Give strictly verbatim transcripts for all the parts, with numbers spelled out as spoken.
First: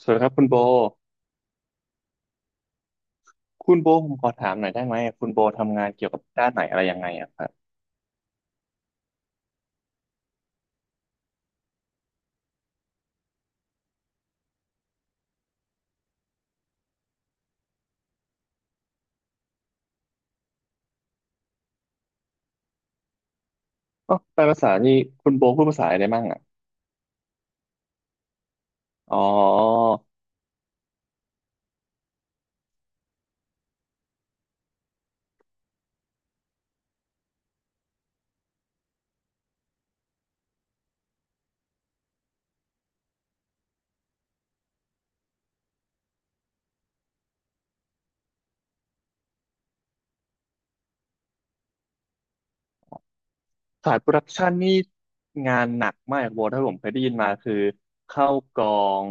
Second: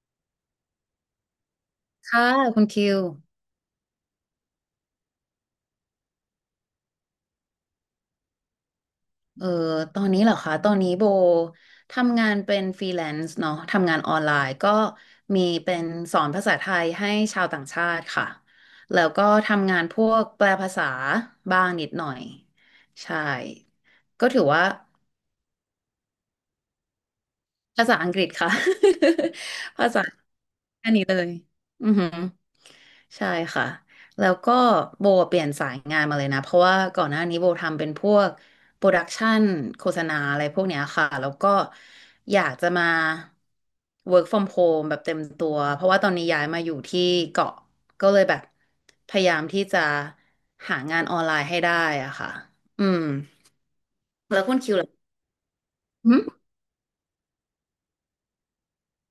สวัสดีครับคุณโบค่ะคุณคิวคุณโบผมขอถามหน่อยได้ไหมคุณโบทำงานเกี่ยวกับด้านไหนอะไรยังไงอะครับเอ่อตอนนี้เหรอคะตอนนี้โบทำงานเป็นฟรีแลนซ์เนาะทำงานออนไลน์ก็มีเป็นสอนภาษาไทยให้ชาวต่างชาติค่ะแล้วก็ทำงานพวกแปลภาษาบ้างนิดหน่อยใช่อ๋อก็แปถืลอภาว่าษานี่คุณโบพูดภาษาอะไรมั่งอะภาษาอังกฤษค่ะ อ๋อ ภาษาแค่นี้เลยอือหือ ใช่ค่ะแล้วก็โบเปลี่ยนสายงานมาเลยนะเพราะว่าก่อนหน้านี้โบทำเป็นพวกโปรดักชันโฆษณาอะไรพวกเนี้ยค่ะแล้วก็อยากจะมา work from home แบบเต็มตัวเพราะว่าตอนนี้ย้ายมาอยู่ที่เกาะก็เลยแบบพยายามที่จะหางานออนไลน์ให้ได้อะค่ะอืมสายโปรดักแล้วชันคุณนี่คิวล่ะงานหนักหึมากโบถ้าผมเคยได้ยินมาคือเข้ากอง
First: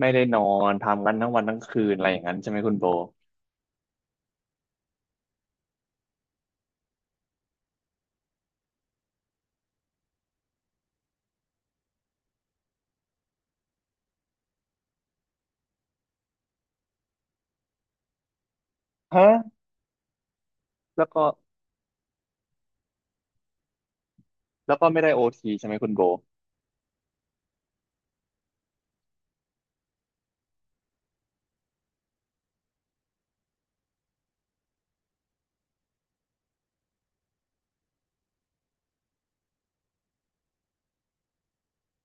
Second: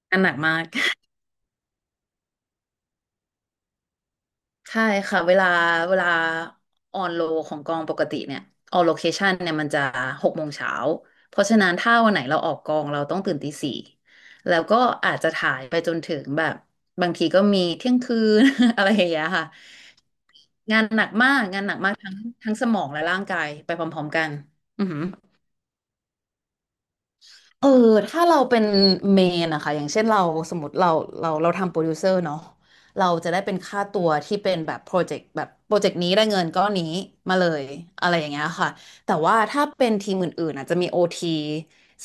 ไม่อัได้นหนันกอมาก นทำกันทั้งวันทั้งคืนอะไรอย่างนั้นใช่ไหมคุณโบใช่ค่ะเวลาเวลาออนโลของกองปกติเนี่ยออนโลเคชันเนี่ยมันจะหกโมงเช้าเพราะฉะนั้นถ้าวันไหนเราออกกองเราต้องตื่นตีสี่แล้วก็อาจจะถ่ายไปจนถึงแบบบางทีก็มีเที่ยงคืน อะไรอย่างเงี้ยฮะค่ะงานหแล้นัวกก็มากงานหนักมากทั้งทั้งสมองและร่างกายไปพร้อมๆกันแล้วอืก็อหืไม่อ ได้โอทีใช่ไหมคุณโบเออถ้าเราเป็นเมนอะคะอย่างเช่นเราสมมติเราเราเราทำโปรดิวเซอร์เนาะเราจะได้เป็นค่าตัวที่เป็นแบบโปรเจกต์แบบโปรเจกต์นี้ได้เงินก้อนนี้มาเลยอะไรอย่างเงี้ยค่ะแต่ว่าถ้าเป็นทีมอื่นๆอาจจะมีโอที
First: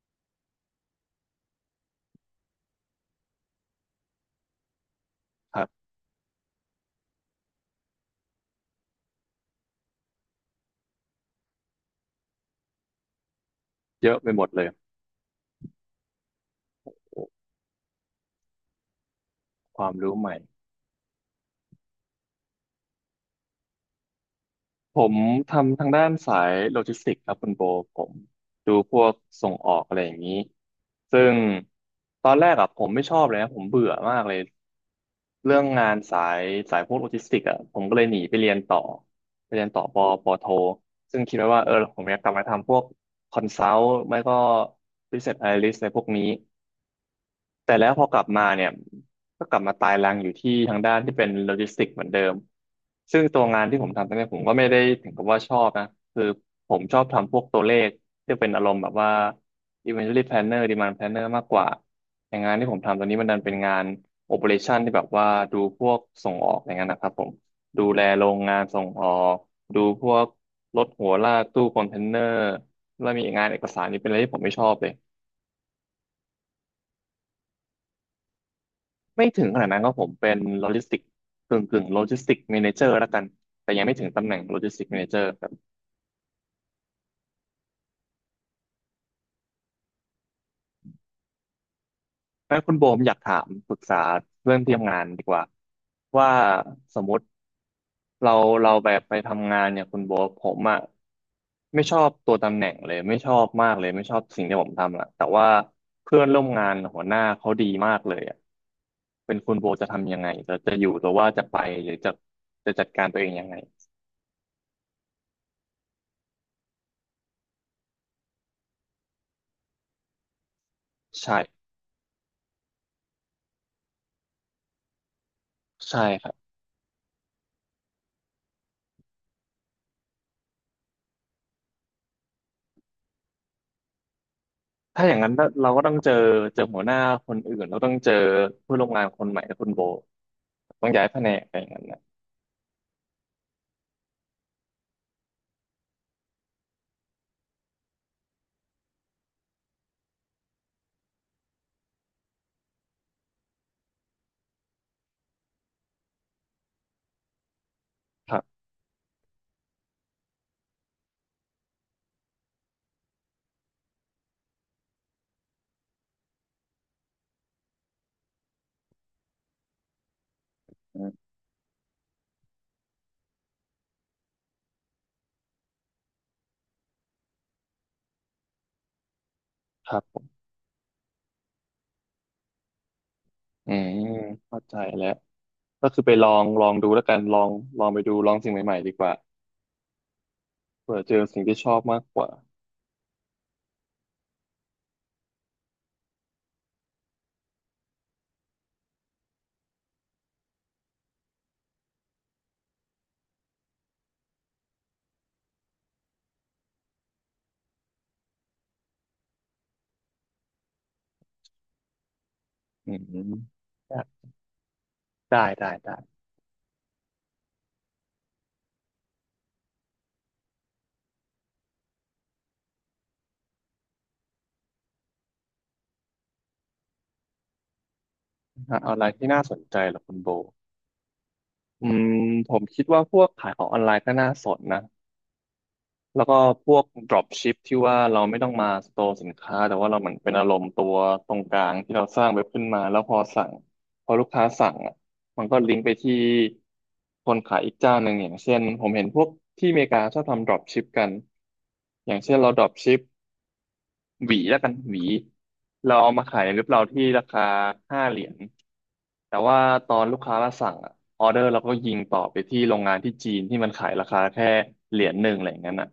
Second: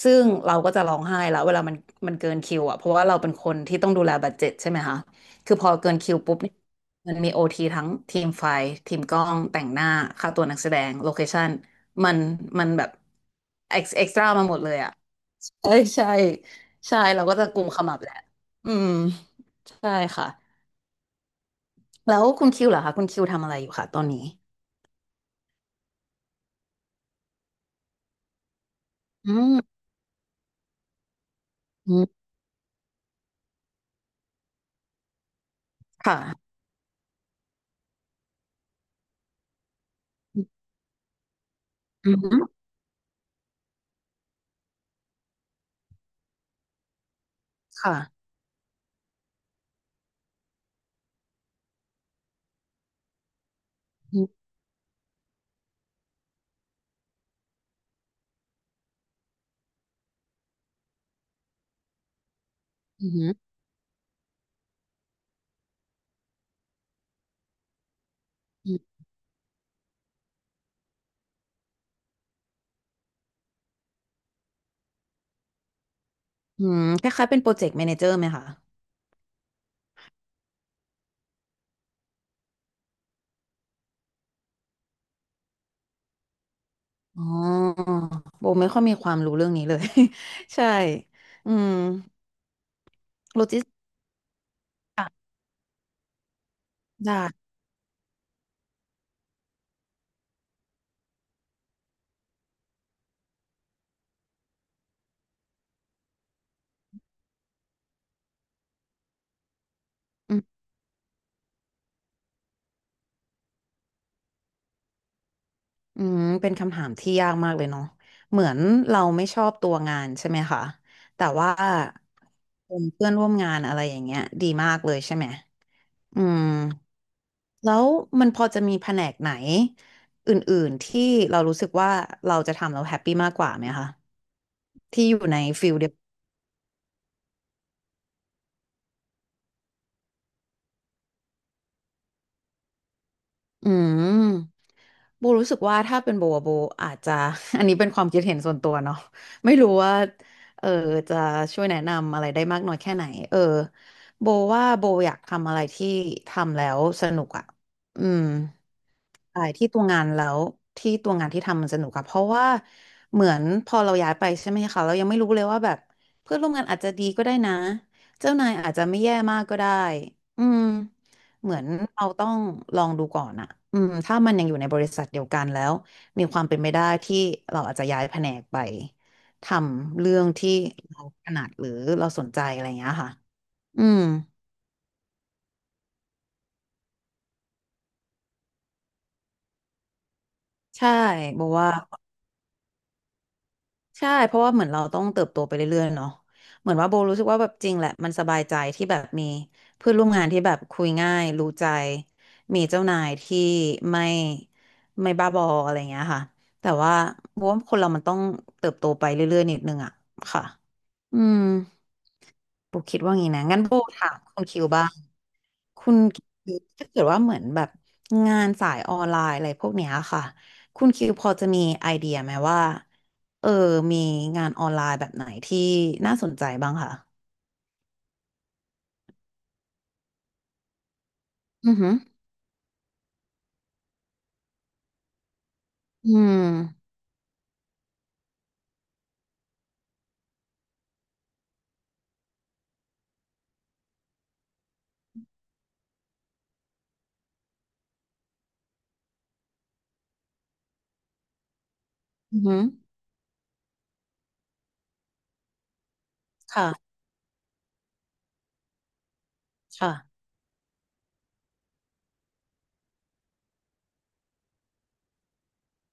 ซึ่งเราก็จะร้องไห้แล้วเวลามันมันเกินคิวอะเพราะว่าเราเป็นคนที่ต้องดูแลบัดเจ็ตใช่ไหมคะคือคพรัอบเกินคิวปุ๊บเนี่ยมันมีโอทีทั้งทีมไฟทีมกล้องแต่งหน้าค่าตัวนักแสดงโลเคชั่นมันมันแบบเอ็กซ์เอ็เยกซ์อะตไปร้าหมมาดหมเลดยเลยอะ ใช่ใช่ใช่เราโอ้ก็จะกลุ่มขมับแหละอืมคใช่วามรู้ค่ะใหม่ แล้วคุณคิวเหรอคะคุณคิวทำอะไรอยู่คะตอนนี้ผมทำทางด้านสายโลจิสติกส์ครับคุณโบผมดูพวกอืส่งออมกอะไรอย่างนี้ซึ่งอืตมอนแรกอะผมไม่ชอบเลยนะผมเบื่อมากเลยเรื่องงานสายค่ะสายพวกโลจิสติกส์อะผมก็เลยหนีไปเรียนต่อไปเรียนต่อปอปอโทซึ่งคิดไว้ว่าเออผมอือยากกลับมามทำพวกคอนซัลท์ไม่ก็ business analyst อะไรพวกนี้ แต่แล้วพอกลับค่ะมาเนี่ยก็กลับมาตายรังอยู่ที่ทางด้านที่เป็นโลจิสติกส์เหมือนเดิมซึ่งตัวงานที่ผมทำตอนอืนี้มผมก็ไม่ได้ถึงกับว่าชอบนะคือผมชอบทำพวกตัวเลขที่เป็นอารมณ์แบบว่า inventory planner demand planner มากกว่าอย่างงานที่ผมทำตออืนนี้มมันดัอนเป็นงาน operation ที่แบบว่าดูพวกส่งออกอย่างนั้นนะครับผมดูแลโรงงานืส่มงออกดูพวกรถหัวลากตู้คอนเทนเนอร์แล้วมีงานเอกสารนี่เป็นอะไรที่ผมไม่ชอบเลย อืมคล้ายๆเป็นโปรเจกต์แมเนเจอร์ไหมคะไม่ถึงขนาดนั้นก็ผมเป็นโลจิสติกกึ่งกึ่งโลจิสติกแมเนเจอร์แล้วกันแต่ยังไม่ถึงตำแหน่งโลจิสติกแมเนเจอร์ครับอ๋อโบไม่ค่อยมีความรู้เรื่องนี้เลย ใช่อืมงั้นคุณโบผมอยากถาโลมจิสปติกรึกส์ษาเรื่องที่ทำงานดีค่ะกว่าว่าสมมได้ ติเราเราแบบไปทำงานเนี่ยคุณโบผมอะไม่ชอบตัวตำแหน่งเลยไม่ชอบมากเลยไม่ชอบสิ่งที่ผมทำอะแต่ว่าเพื่อนร่วมงานหัวหน้าเขาดีมากเลยอะเป็นคุณโบจะทำยังไงจะจะอยู่หรือว่าจะไปหรือจะจะจัดการตัวเองยังไงอืมเป็นคำถามที่ยากมากเลยเนาะเหมือนเราไม่ชอบตัวงานใช่ไหมคะแต่ว่าใช่เป็นเพื่อนร่วมงานอะไรอย่างเงี้ยดีมากเลยใช่ไหมใช่อืครับ มแล้วมันพอจะมีแผนกไหนอื่นๆที่เรารู้สึกว่าเราจะทำแล้วแฮปปี้มากกว่าไหมคะถ้าที่ออย่างยู่นั้นในเราฟิลก็เดีต้ยอวงเจอเจอหัวหน้าคนอื่นเราต้องเจอผู้ร่วมงานคนใหม่คุณโบต้องย้ายแผนกอะไรอย่างนั้นนะอืม โบรู้สึกว่าถ้าเป็นโบอะโบอาจจะ อันนี้เป็นความคิดเห็นส่วนตัวเนาะไม่รู้ว่าเออจะช่วยแนะนำอะไรได้มากน้อยแค่ไหนเออโบว่าโบอยากทำอะไรที่ทำแล้วสนุกอ่ะอืม ครับใช่ที่ตัวงานแล้วที่ตัวงานที่ทำมันสนุกอะเพราะว่าเหมือนพอเราย้ายไปใช่ไหมคะเรายังไม่รู้เลยว่าแบบเพื่อนร่วมงานอาจจะดีก็ได้นะเจ้านายอาจจะไม่แย่มากก็ได้อืมอืมเหมือนเราต้องลองดูก่อนอะอืมถ้ามันยังอยู่ในบริษัทเดียวกันแล้วมีความเป็นไปได้ที่เราอาจจะย้ายแผนกไปทครัำบเรื่ผอมงที่เราถนัดหรือเราสนใจอะไรอย่างเงี้ยค่ะอือืมมเข้าใจแล้วก็คือไปลองลองดูแล้วกันลองลองไปดูลองสิ่งใหม่ๆดีกว่าใช่เผื่อเจอสิ่บงอกที่ชว่า อบมากกว่าใช่เพราะว่าเหมือนเราต้องเติบโตไปเรื่อยๆเนาะเหมือนว่าโบรู้สึกว่าแบบจริงแหละมันสบายใจที่แบบมีเพื่อนร่วมงานที่แบบคุยง่ายรู้ใจมีเจ้านายที่ไม่ไม่บ้าบออะไรอย่างเงี้ยค่ะแต่ว่าโบว่าคนเรามันต้องเติบโตไปเรื่อยๆนิดนึงอะค่ะอืม โบอืคิมดว่างี้นะงั้นโบได้ถามคุณคิวบ้างได้ได้คุณคิวถ้าเกิดว่าเหมือนแบบงานสายออนไลน์อะไรพวกเนี้ยค่ะคุณคิวพอจะมีไอเดียไหมว่าเออมีงานออนไลน์แบบไหนที่น่าสนใจบ้างค่ะหาออนไลน์ที่น่าสนใจเหรอคุณโบอืออืหือมผมคิดว่าพวกขายของออนไลน์ก็น่าสนนะ อืแล้วก็พวก ม drop ship ที่ว่าเราไม่ต้องมาสโตร์สินค้าแต่ว่าเราเหมือนเป็นอารมณ์ตัวตรงกลางที่เราสร้างเว็บขึ้นมาแล้วพอสั่งพอลูกค้าสั่งอ่ะมันก็ลิงก์ไปที่คนขายอีกเจ้าหนึ่งอย่างเช่นผมเห็นพวกที่อเมริกาชอบทำ drop ship กันอย่างเช่อืนอเรา หือ drop ship หวีแล้วกันหวีเราเอามาขายในเว็บค่ะเราที่ราคาห้าเหรียญแต่ว่าตอนลูค่ะกค้ามาสั่งอ่ะออเดอร์เราก็ยิงต่อไปที่โรงงานที่จีนที่มันขายราคาแค่เหรียญหนึ่งอะไรอย่างนั้นอ่ะ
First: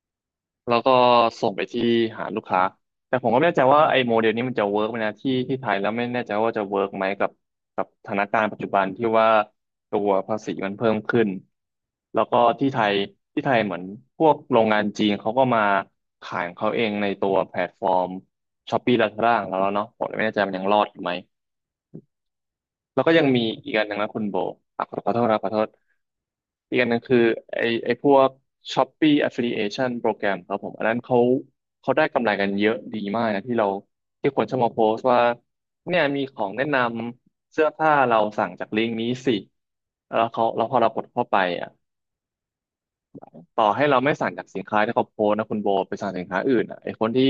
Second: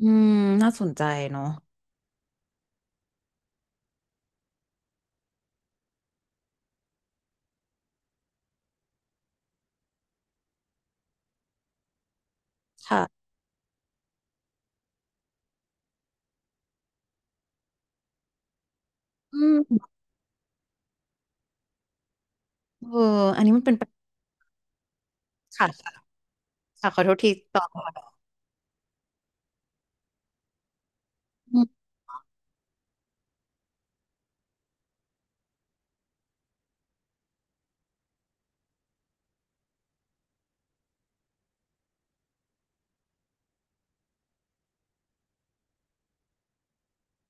อืมน่าแล้วสก็นใจเนาะส่งไปที่หาลูกค้า แต่ผมก็ไม่แน่ใจว่าไอ้โมเดลนี้มันจะเวิร์กไหมนะที่ที่ไทยแล้วไม่แน่ใจว่าจะเวิร์กไหมกับกับสถานการณ์ปัจจุบันที่ว่าตัวภาษีมันเพิ่มขึ้นแล้วก็ที่ไทยค่ะที่ไทยเหมือนพวกโรงงานจีนเขาก็มาขายของเขาเองในตัวแพลตฟอร์ม Shopee Lazada อืของเราแล้วมเนาะผมเลยไม่แน่ใจมันยังรอดอยู่ไหม เออแล้วก็ยังมีอันนี้มันอีเป็กนอัปันหญนึ่งนะคุณโบอ่ะขอขอโทษนะขอโทค่ะษค่ะอีกอันค่ะหขนึ่องโทคืษอทีไอต่อไอพวค่ก Shopee Affiliation โปรแกรมครับผมอันนั้นเขาะ เขาได้กำไรกันเยอะดีมากนะที่เราที่คนชอบมาโพสต์ว่าเนี่ยมีของแนะนำเสื้อผ้าเราสั่งจากลิงก์นี้สิแล้วเขาแล้วพอเรากดเข้าไปอ่ะ ต่อให้เราไม่สั่งจากสินค้าที่เขาโพสต์นะคุณโบไปสั่งสินค้าอื่นอ่ะไอคนที่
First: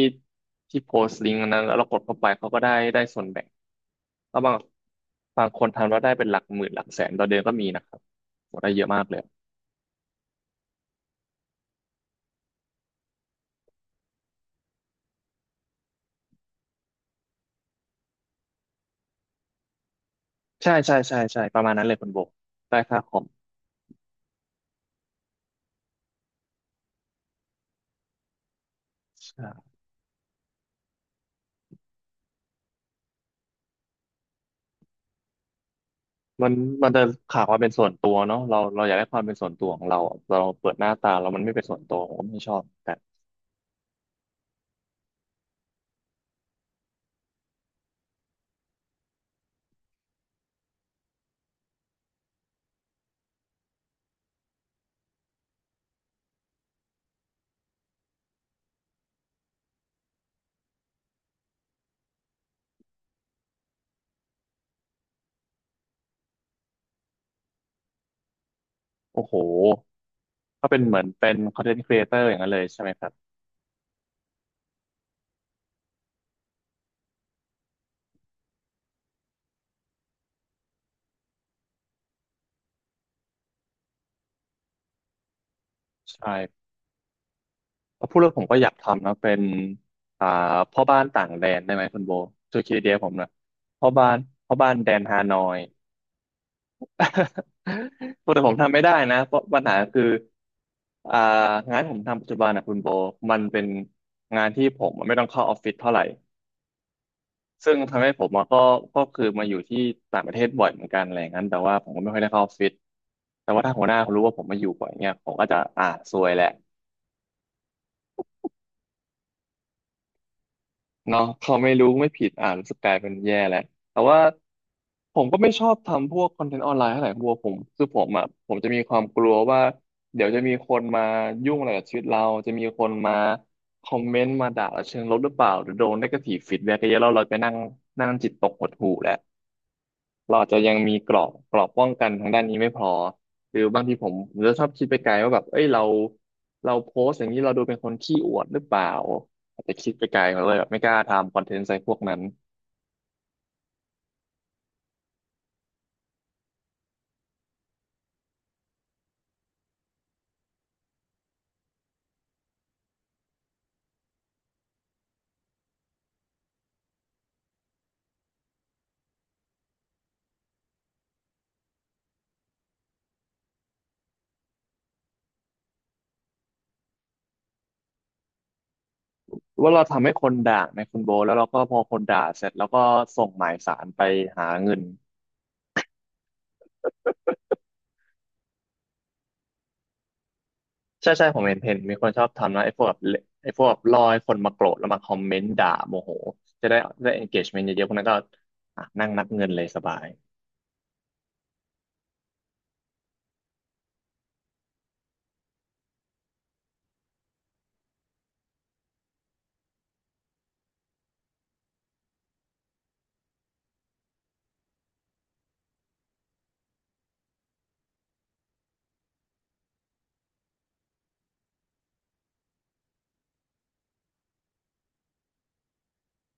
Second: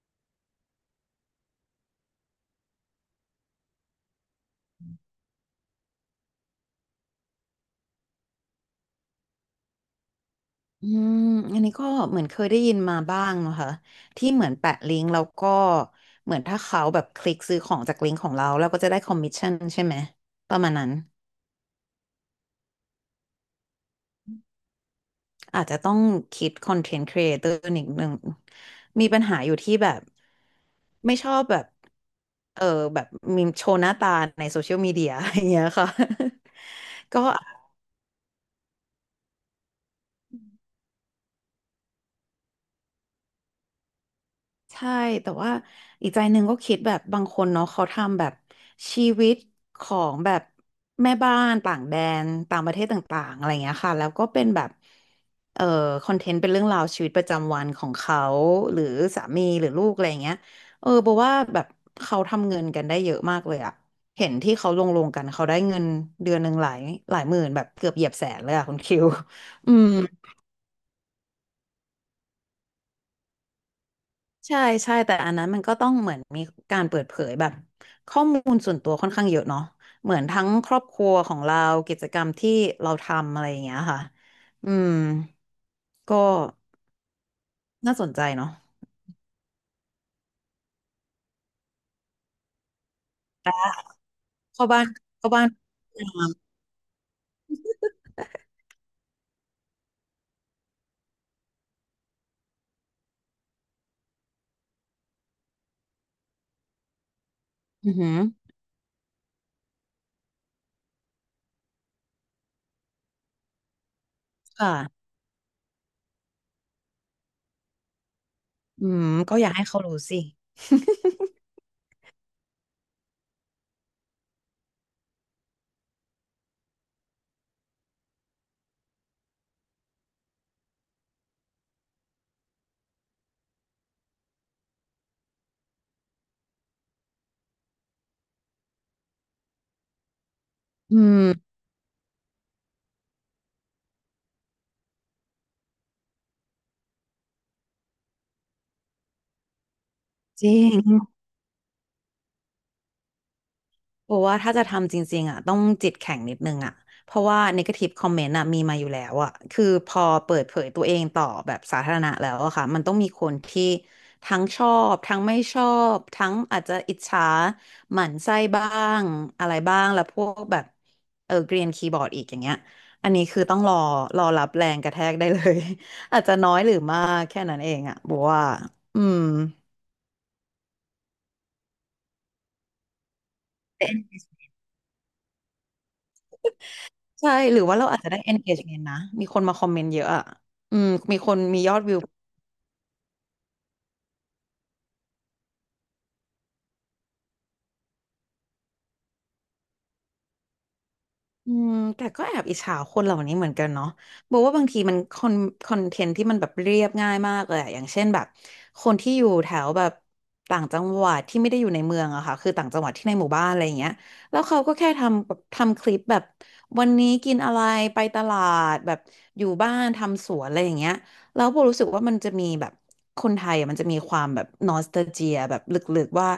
ที่โพสต์ลิงก์อันนั้นแล้วเรากดเข้าไปเขาก็ได้ได้ส่วนแบ่งแล้วบางบางคนทำแล้วได้เป็นหลักหมื่นหลักแสนต่อเดือนก็มีนะครับโหได้เยอะมากเลยอืมอันนี้ก็เหมือนเคยได้ยินมาบ้างนะคะที่เหมือนแปะลิงก์แล้วก็เหมือนถ้าเขาแบบคลิกซื้อของจากลิงก์ของเราเราก็จะได้คอมมิชชั่นใช่ไหมประมาใช่ณนั้นใช่ใช่ใช่ประมาณนั้นเลยคุณโบได้ค่าคอมอาจจะต้องคิดคอนเทนต์ครีเอเตอร์นิดนึงมีปัญหาใช่อยู่ที่แบบไม่ชอบแบบเออแบบมีโชว์หน้าตาในโซเชียลมีเดียอย่างเงี้ยค่ะ มันมันจะ ก็ ขาดความเป็นส่วนตัวเนาะเราเราอยากได้ความเป็นส่วนตัวของเราเราเปิดหน้าตาเรามันไม่เป็นส่วนตัวผมก็ไม่ชอบแต่ใช่แต่ว่าอีกใจหนึ่งก็คิดแบบบางคนเนาะเขาทำแบบชีวิตของแบบแม่บ้านต่างแดนต่างประเทศต่างๆอะไรเงี้ยค่ะแล้วก็เป็นแบบเอ่อคอนเทนต์เป็นเรื่องราวชีวิตประจำวันของเขาหรือสามีหรือลูกอะไรเงี้ยเออบอกว่าแบบเขาทำเงินกันได้เยอะมากเลยอะเห็นที่เขาลงลงกันเขาได้เงินเดือนหนึ่งหลายหลายหมื่นแบบเกือบเหยียบแสนเลยอะคุณคิว โอ้โห อืม ก็เป็นเหมือนเป็น content creator อย่างนั้นเลยใช่ไหมครับใช่ใช่แต่อันนั้นมันก็ต้องเหมือนมีการเปิดเผยแบบข้อมูลส่วนตัวค่อนข้างเยอะเนาะเหมือนทั้งครอบครัวของเรากิจกรรมที่เราทำอะไรอย่างเงี้ยค่ะอืมก็ใช่ น่าพสอนพูดใจแล้วผมเนาะก็อยากทำนะเป็นอ่าพ่อบ้านต่างแดนได้ไหมคุณโบช่วยคิดไอเดียผมหนะพ่อบ้านพ่อเข้าบ้านบ้านแดนฮาเข้านอบ้านย พยายาม แต่ผมทำไม่ได้นะเพราะปัญหาคืออ่างานผมทำปัจจุบันนะคุณโบมันเป็นงานที่ผมไม่ต้องเข้าออฟฟิศเท่าไหร่ซึ่งอือทำหืให้อผมอะก็ก็คือมาอยู่ที่ต่างประเทศบ่อยเหมือนกันอะไรอย่างนั้นแต่ว่าผมก็ไม่ค่อยได้เข้าออฟฟิศแต่ว่าถ้าหัวหน้าเขารู้ว่าผมมาอยู่ค่ะบ่อยเนี่ยผมก็จะอ่าซวยแหละ อืมก็อยากให้เขารู้สิ เนาะเขาไม่รู้ไม่ผิดอ่านรู้สึกกลายเป็นแย่แหละแต่ว่าผมก็ไม่ชอบทำพวกคอนเทนต์ออนไลน์เท่าไหร่บัวผมคือผมอ่ะผมจะมีความกลัวว่าเดี๋ยวจะมีคนมายุ่งอะไรกับชีวิตเราจะมีคนมาคอมเมนต์มาด่าเราเชิงลบหรือเปล่าหรือโดน negative feedback เยอะๆแล้วเราไปนั่งนั่งจิตตกหดหู่แหละ เราอาจจะยัง มีอืกรอมบกรอบป้องกันทางด้านนี้ไม่พอหรือบางทีผมผมจะชอบคิดไปไกลว่าแบบเอ้ยเราเราโพสต์อย่างนี้เราดูเป็นคนขี้อวดหรือเปล่าอาจจะคิดไปไกลเราจเลริยแบบไม่กล้าง ทำคอนเทนต์ใส่พวกนั้นเพราะว่าถ้าจะทำจริงๆอ่ะต้องจิตแข็งนิดนึงอ่ะเพราะว่า negative comment อ่ะมีมาอยู่แล้วอ่ะคือพอเปิดเผยตัวเองต่อแบบสาธารณะแล้วอะค่ะมันต้องมีคนที่ทั้งชอบทั้งไม่ชอบทั้งอาจจะอิจฉาหมั่นไส้บ้างอะไรบ้างแล้วพวกแบบเออเกรียนคีย์บอร์ดอีกอย่างเงี้ยอันนี้คือต้องรอรอรับแรงกระแทกได้เลย อาจจะน้อยหรือมากแค่นั้นเองอ่ะบอกว่าอืม หรือว่าเราทำให้คนด่าในคุณโบทแล้วเราก็พอคนด่าเสร็จแล้วก็ส่งหมายสารไปหาเงินใช่หรือว่าเราอาจจะได้ engagement นะมีคนมาคอมเมนต์เยอะอ่ะอืมใช่มีใช่คนผมเห็นมียเห็อนดวิมีว คนชอบทำนะไอ้พวกแบบเลไอ้พวกแบบรอให้คนมาโกรธแล้วมาคอมเมนต์ด่าโมโหจะได้ได้ engagement เยอะๆพวกนั้นก็อ่ะนั่งนับเงินเลยสบาย อืมแต่ก็แอบอิจฉาคนเหล่านี้เหมือนกันเนาะบอกว่าบางทีมันคอนคอนเทนต์ที่มันแบบเรียบง่ายมากเลยอะอย่างเช่นแบบคนที่อยู่แถวแบบต่างจังหวัดที่ไม่ได้อยู่ในเมืองอะค่ะคือต่างจังหวัดที่ในหมู่บ้านอะไรอย่างเงี้ยแล้วเขาก็แค่ทำแบบทำคลิปแบบวันนี้กินอะไรไปตลาดแบบอยู่บ้านทำสวนอะไรอย่างเงี้ยแล้วโบรู้สึกว่ามันจะมีแบบคนไทยอะมันจะมีความแบบนอสตาเจียแบบลึกๆว่า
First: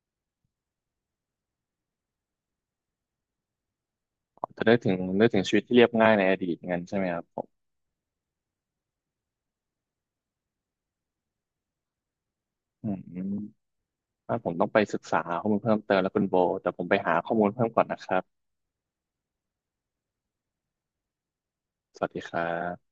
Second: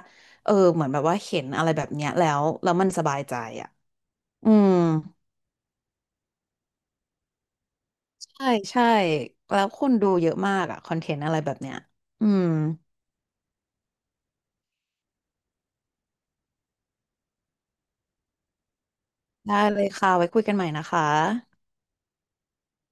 เออเหมือนแบบว่าเห็นอะไรแบบเนี้ยแล้วแล้วมันสบายใจอะอืจะม ได้ถึงได้ถึงชีวิตที่เรียบง่ายในอดีตงั้นใช่ไหมครับผมใช่ใช่แล้วคนดูเยอะมากอะคอนเทนต์อะไรแบบเนี้ยอืมอืมถ้าผมต้องไปศึกษาข้อมูลเพิ่มเติมแล้วคุณโบแต่ผมไปหาข้อมูลเพิ่มก่อนนะครับได้เลยค่ะไว้คุยกันใหม่นะคะสวัสดีครับ